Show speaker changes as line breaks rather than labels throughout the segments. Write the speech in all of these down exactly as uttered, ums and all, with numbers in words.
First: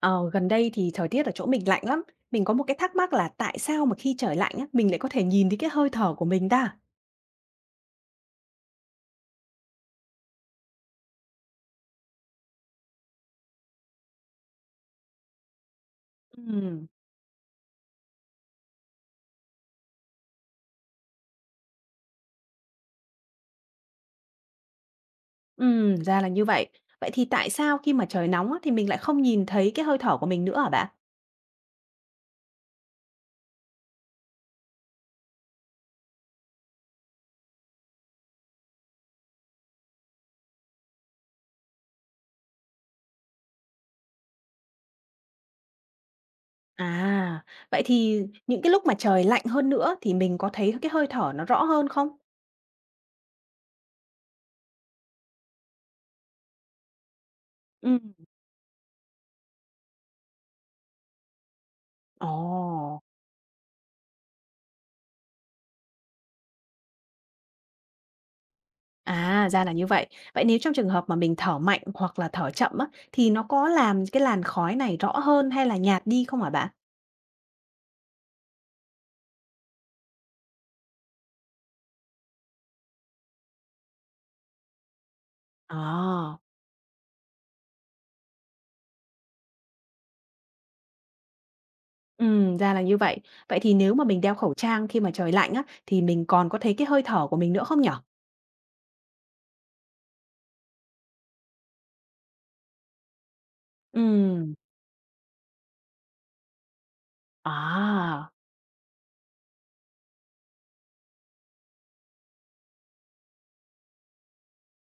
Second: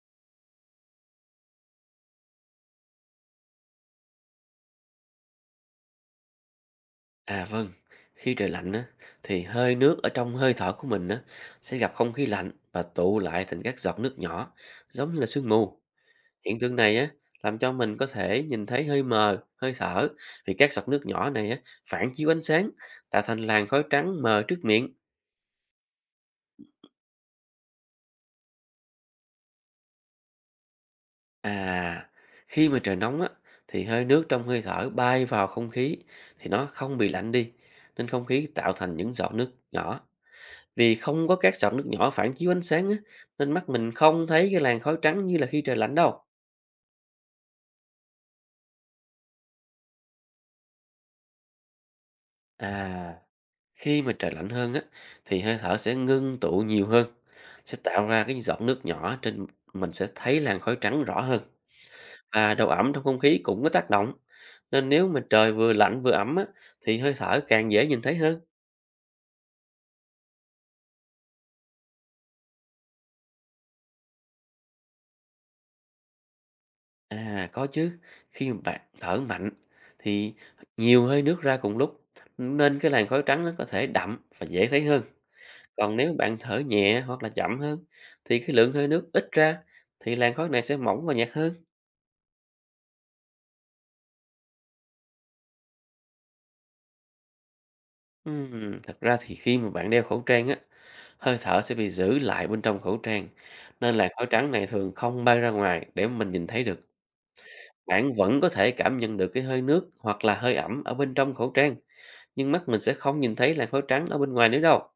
Ờ, Gần đây thì thời tiết ở chỗ mình lạnh lắm. Mình có một cái thắc mắc là tại sao mà khi trời lạnh á, mình lại có thể nhìn thấy cái hơi thở của mình ta?
À vâng, khi trời lạnh á, thì hơi nước ở trong hơi thở của mình á, sẽ gặp không khí lạnh và tụ lại thành các giọt nước nhỏ, giống như là sương mù. Hiện tượng
Ừm,
này á, làm cho mình có thể nhìn thấy hơi mờ, hơi thở, vì các giọt nước nhỏ này á, phản chiếu ánh sáng, tạo thành làn khói trắng mờ trước miệng.
ừm, Ra là như vậy. Vậy thì tại sao khi mà trời nóng á, thì mình lại không nhìn thấy cái hơi thở của mình nữa hả bạn?
À, khi mà trời nóng á, thì hơi nước trong hơi thở bay vào không khí, thì nó không bị lạnh đi, nên không khí tạo thành những giọt nước nhỏ. Vì không có các giọt nước nhỏ phản chiếu ánh sáng á, nên mắt mình không thấy cái làn khói trắng như là khi trời lạnh đâu.
À, vậy thì những cái lúc mà trời lạnh hơn nữa thì mình có thấy cái hơi thở nó rõ hơn không?
À, khi mà trời lạnh hơn á, thì hơi thở sẽ ngưng tụ nhiều hơn, sẽ
Ừ.
tạo ra cái giọt nước nhỏ trên, mình sẽ thấy làn khói trắng rõ hơn. Và độ ẩm
Ồ.
trong không khí cũng có tác động. Nên nếu mà trời vừa lạnh vừa ẩm á, thì hơi thở càng dễ nhìn thấy hơn.
À ra là như vậy. Vậy nếu trong trường hợp mà mình thở mạnh hoặc là thở chậm á, thì nó có làm cái làn khói này rõ hơn hay là nhạt đi không hả bạn?
À, có chứ. Khi mà bạn thở mạnh thì nhiều hơi nước ra cùng lúc, nên cái làn khói trắng nó có thể đậm và dễ thấy hơn. Còn nếu bạn
À.
thở nhẹ hoặc là chậm hơn thì cái lượng hơi nước ít ra, thì làn khói này sẽ mỏng và nhạt hơn.
Ừm, ra là như vậy. Vậy thì nếu mà mình đeo khẩu trang khi mà trời lạnh á, thì mình còn có thấy cái hơi thở của mình nữa không nhở?
Ừm, thật ra thì khi mà bạn đeo khẩu trang á, hơi thở sẽ bị giữ lại bên trong khẩu trang, nên làn khói trắng
Ừm.
này thường không bay ra ngoài để mình nhìn thấy được. Bạn
À.
vẫn có thể cảm nhận được cái hơi nước hoặc là hơi ẩm ở bên trong khẩu trang, nhưng mắt mình sẽ không nhìn thấy làn khói trắng ở bên ngoài nữa đâu.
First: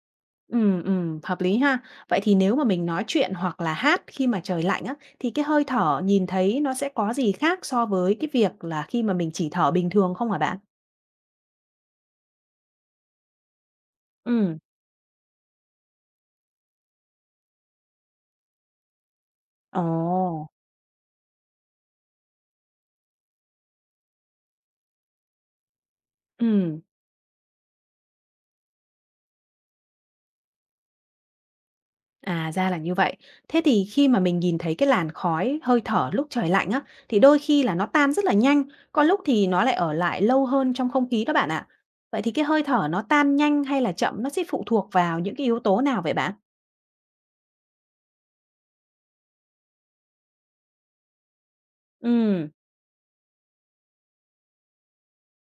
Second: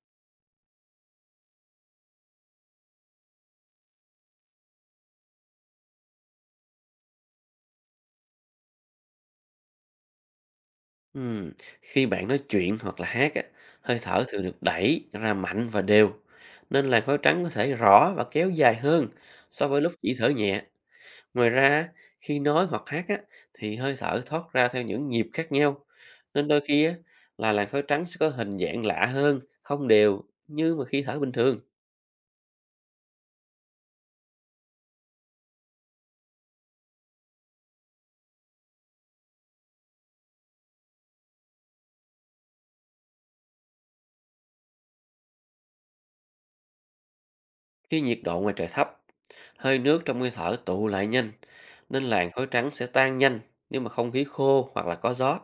ừm, ừm, Hợp lý ha. Vậy thì nếu mà mình nói chuyện hoặc là hát khi mà trời lạnh á, thì cái hơi thở nhìn thấy nó sẽ có gì khác so với cái việc là khi mà mình chỉ thở bình thường không hả bạn?
Ừm, Khi bạn nói chuyện hoặc là hát á, hơi thở thường
Ừm.
được đẩy ra mạnh và đều, nên làn khói trắng có thể rõ và kéo dài hơn so với
Ồ.
lúc chỉ thở nhẹ. Ngoài ra, khi nói hoặc hát á, thì hơi thở thoát ra theo những nhịp khác nhau, nên đôi
Ừm.
khi á, là làn khói trắng sẽ có hình dạng lạ hơn, không đều như mà khi thở bình thường.
À, ra là như vậy. Thế thì khi mà mình nhìn thấy cái làn khói, hơi thở lúc trời lạnh á, thì đôi khi là nó tan rất là nhanh, có lúc thì nó lại ở lại lâu hơn trong không khí đó bạn ạ. Vậy thì cái hơi thở nó tan nhanh hay là chậm nó sẽ phụ thuộc vào những cái yếu tố nào vậy bạn?
Khi nhiệt độ ngoài trời thấp, hơi nước trong hơi thở tụ lại nhanh, nên làn khói
Ừ.
trắng sẽ tan nhanh nếu mà không khí khô hoặc là có gió.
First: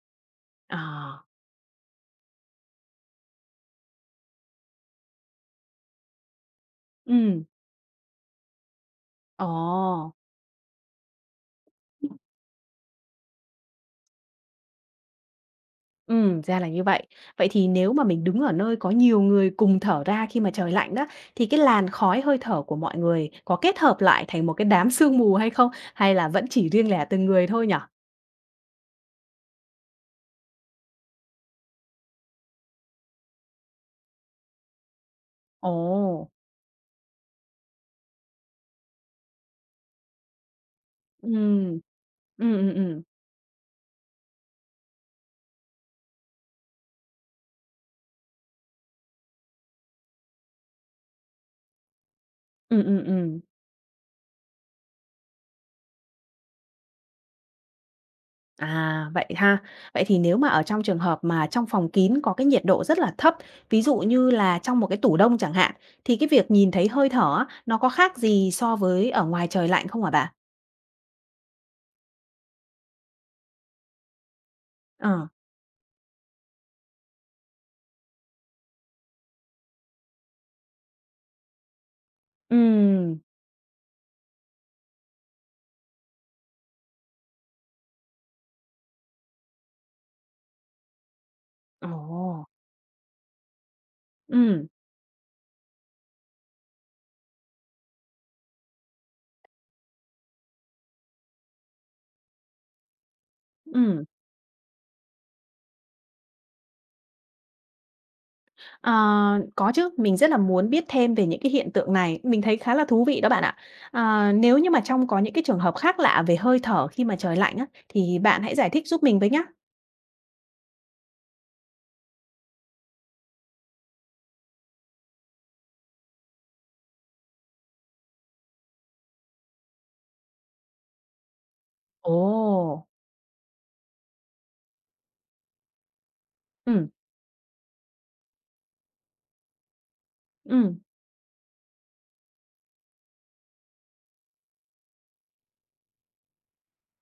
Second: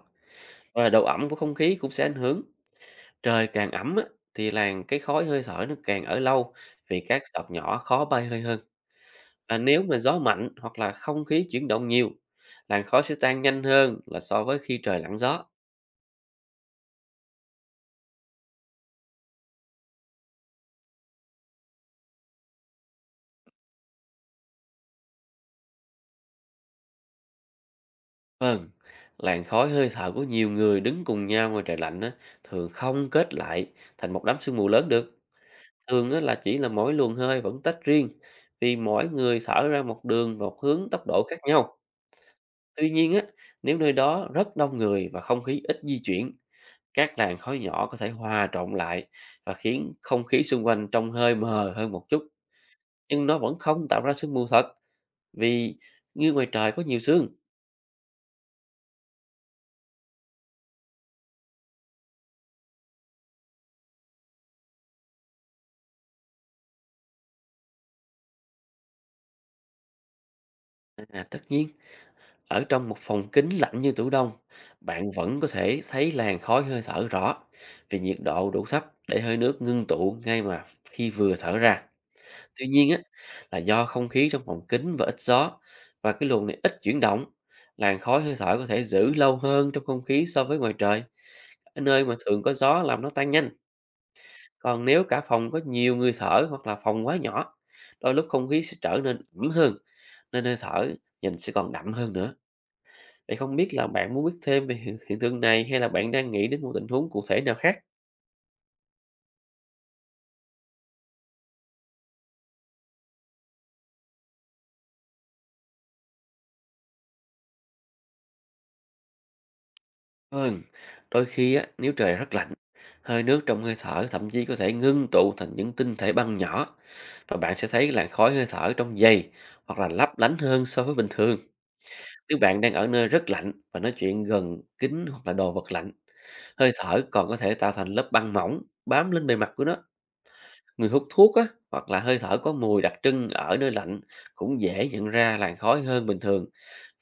Và độ
À.
ẩm của không khí cũng sẽ ảnh hưởng. Trời càng ẩm á, thì làn cái khói hơi thở nó càng ở lâu, vì các
Ừm.
giọt nhỏ khó bay hơi hơn.
Ồ.
Và nếu mà gió mạnh hoặc là không khí chuyển động nhiều, làn khói sẽ tan nhanh hơn là so với khi trời lặng gió.
Ừ, ra là như vậy. Vậy thì nếu mà mình đứng ở nơi có nhiều người cùng thở ra khi mà trời lạnh đó, thì cái làn khói hơi thở của mọi người có kết hợp lại thành một cái đám sương mù hay không? Hay là vẫn chỉ riêng lẻ từng người thôi nhỉ?
Vâng, làn khói hơi thở của nhiều người đứng cùng nhau ngoài trời lạnh á, thường không kết lại thành một đám sương mù lớn được. Thường á,
Ồ.
là chỉ là mỗi luồng hơi vẫn tách riêng, vì mỗi người thở ra một đường và một hướng tốc độ khác nhau.
Ừm. Ừm. Ừm.
Tuy
Ừm.
nhiên á, nếu nơi đó rất đông người và không khí ít di chuyển, các làn khói nhỏ có thể hòa trộn lại và khiến không khí xung quanh trông hơi mờ hơn một chút,
Ừm. Ừm.
nhưng nó
Ừm.
vẫn không tạo ra sương mù thật vì như ngoài trời có nhiều sương.
À, vậy ha. Vậy thì nếu mà ở trong trường hợp mà trong phòng kín có cái nhiệt độ rất là thấp, ví dụ như là trong một cái tủ đông chẳng hạn, thì cái việc nhìn thấy hơi thở á, nó có khác gì so với ở ngoài trời lạnh không hả bà?
À, tất nhiên, ở trong một phòng kính lạnh như tủ đông, bạn
Ờ.
vẫn có thể thấy làn khói hơi thở rõ, vì nhiệt độ đủ thấp để hơi nước ngưng tụ ngay mà khi vừa thở ra. Tuy nhiên á,
Ừm.
là do không khí trong phòng kính và ít gió, và cái luồng này ít chuyển động, làn khói hơi thở có thể giữ lâu hơn trong không khí so với ngoài trời. Cái
Ồ.
nơi mà thường có gió làm nó tan nhanh,
Ừm.
còn nếu cả phòng có nhiều người thở hoặc là phòng quá nhỏ, đôi lúc không khí sẽ trở nên ẩm hơn, nên hơi thở nhìn sẽ còn đậm hơn nữa. Vậy không biết là
Ừm.
bạn muốn biết thêm về hiện, hiện tượng này, hay là bạn đang nghĩ đến một tình huống cụ thể nào khác?
Ờ, có chứ, mình rất là muốn biết thêm về những cái hiện tượng này, mình thấy khá là thú vị đó bạn ạ. À, nếu như mà trong có những cái trường hợp khác lạ về hơi thở khi mà trời lạnh á, thì bạn hãy giải thích giúp mình với nhá.
Vâng, đôi khi á, nếu trời rất lạnh, hơi nước trong hơi thở thậm chí có thể ngưng tụ thành những tinh thể băng nhỏ, và bạn sẽ thấy làn khói hơi thở trong giày hoặc là lấp lánh hơn so với bình thường.
Ồ.
Nếu bạn đang ở nơi rất lạnh và nói chuyện gần kính hoặc là đồ vật lạnh, hơi
Ừm.
thở còn có thể tạo thành lớp băng mỏng bám lên bề mặt của nó.
Ừm.
Người hút thuốc á, hoặc là hơi thở có mùi đặc trưng ở nơi lạnh cũng dễ nhận ra làn khói hơn bình thường,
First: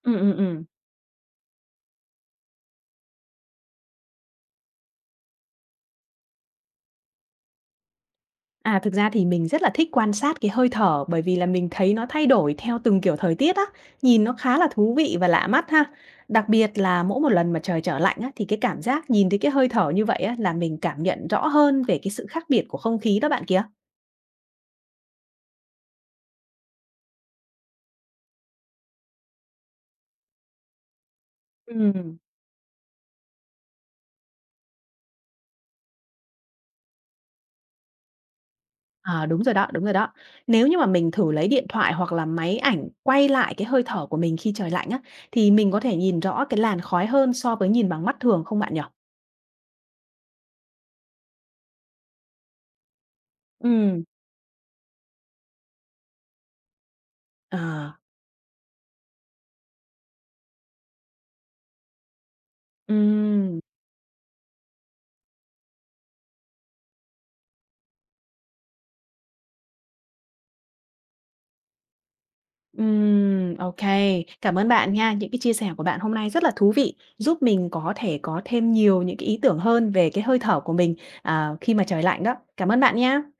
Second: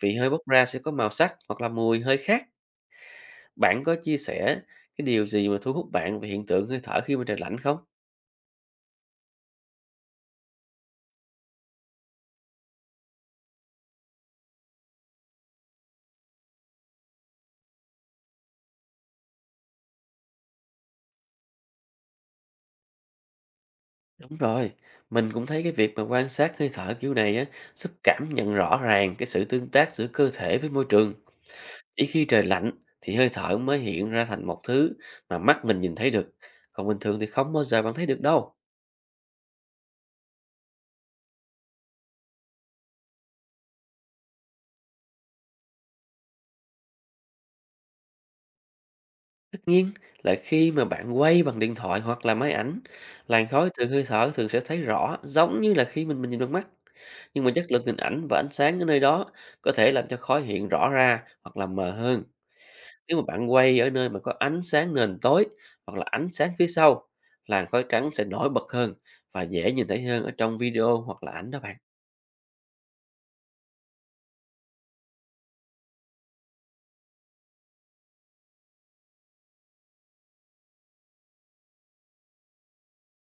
vì
Ừm.
hơi
Ừm.
bốc ra
Ừm.
sẽ có màu sắc hoặc là mùi hơi khác. Bạn có chia sẻ cái điều gì mà thu hút bạn về hiện tượng hơi thở khi mà trời lạnh không?
À, thực ra thì mình rất là thích quan sát cái hơi thở bởi vì là mình thấy nó thay đổi theo từng kiểu thời tiết á, nhìn nó khá là thú vị và lạ mắt ha. Đặc biệt là mỗi một lần mà trời trở lạnh á, thì cái cảm giác nhìn thấy cái hơi thở như vậy á, là mình cảm nhận rõ hơn về cái sự khác biệt của không khí đó bạn kia.
Đúng rồi, mình cũng thấy cái việc mà quan sát hơi thở kiểu này á, giúp cảm nhận rõ ràng cái sự tương tác giữa cơ thể với môi trường. Chỉ
Ừ.
khi trời lạnh thì hơi thở mới hiện ra thành một thứ mà mắt mình nhìn thấy được. Còn bình thường thì không bao giờ bạn thấy được đâu.
À, đúng rồi đó, đúng rồi đó. Nếu như mà mình thử lấy điện thoại hoặc là máy ảnh quay lại cái hơi thở của mình khi trời lạnh á, thì mình có thể nhìn rõ cái làn khói hơn so với nhìn bằng mắt thường không bạn nhỉ?
Tất nhiên là khi mà bạn quay bằng điện thoại hoặc là máy ảnh, làn khói từ hơi
Ừm.
thở thường sẽ thấy rõ giống như là khi mình mình nhìn bằng mắt. Nhưng mà
Ờ.
chất lượng hình ảnh và ánh sáng ở nơi đó có thể làm cho khói hiện rõ ra hoặc là mờ hơn. Nếu mà bạn
Ừm.
quay ở nơi mà có ánh sáng nền tối hoặc là ánh sáng phía sau, làn khói trắng sẽ nổi bật hơn và dễ nhìn thấy hơn ở trong video hoặc là ảnh đó bạn.
Ừm. OK. Cảm ơn bạn nha, những cái chia sẻ của bạn hôm nay rất là thú vị, giúp mình có thể có thêm nhiều những cái ý tưởng hơn về cái hơi thở của mình, à, khi mà trời lạnh đó. Cảm ơn bạn nha.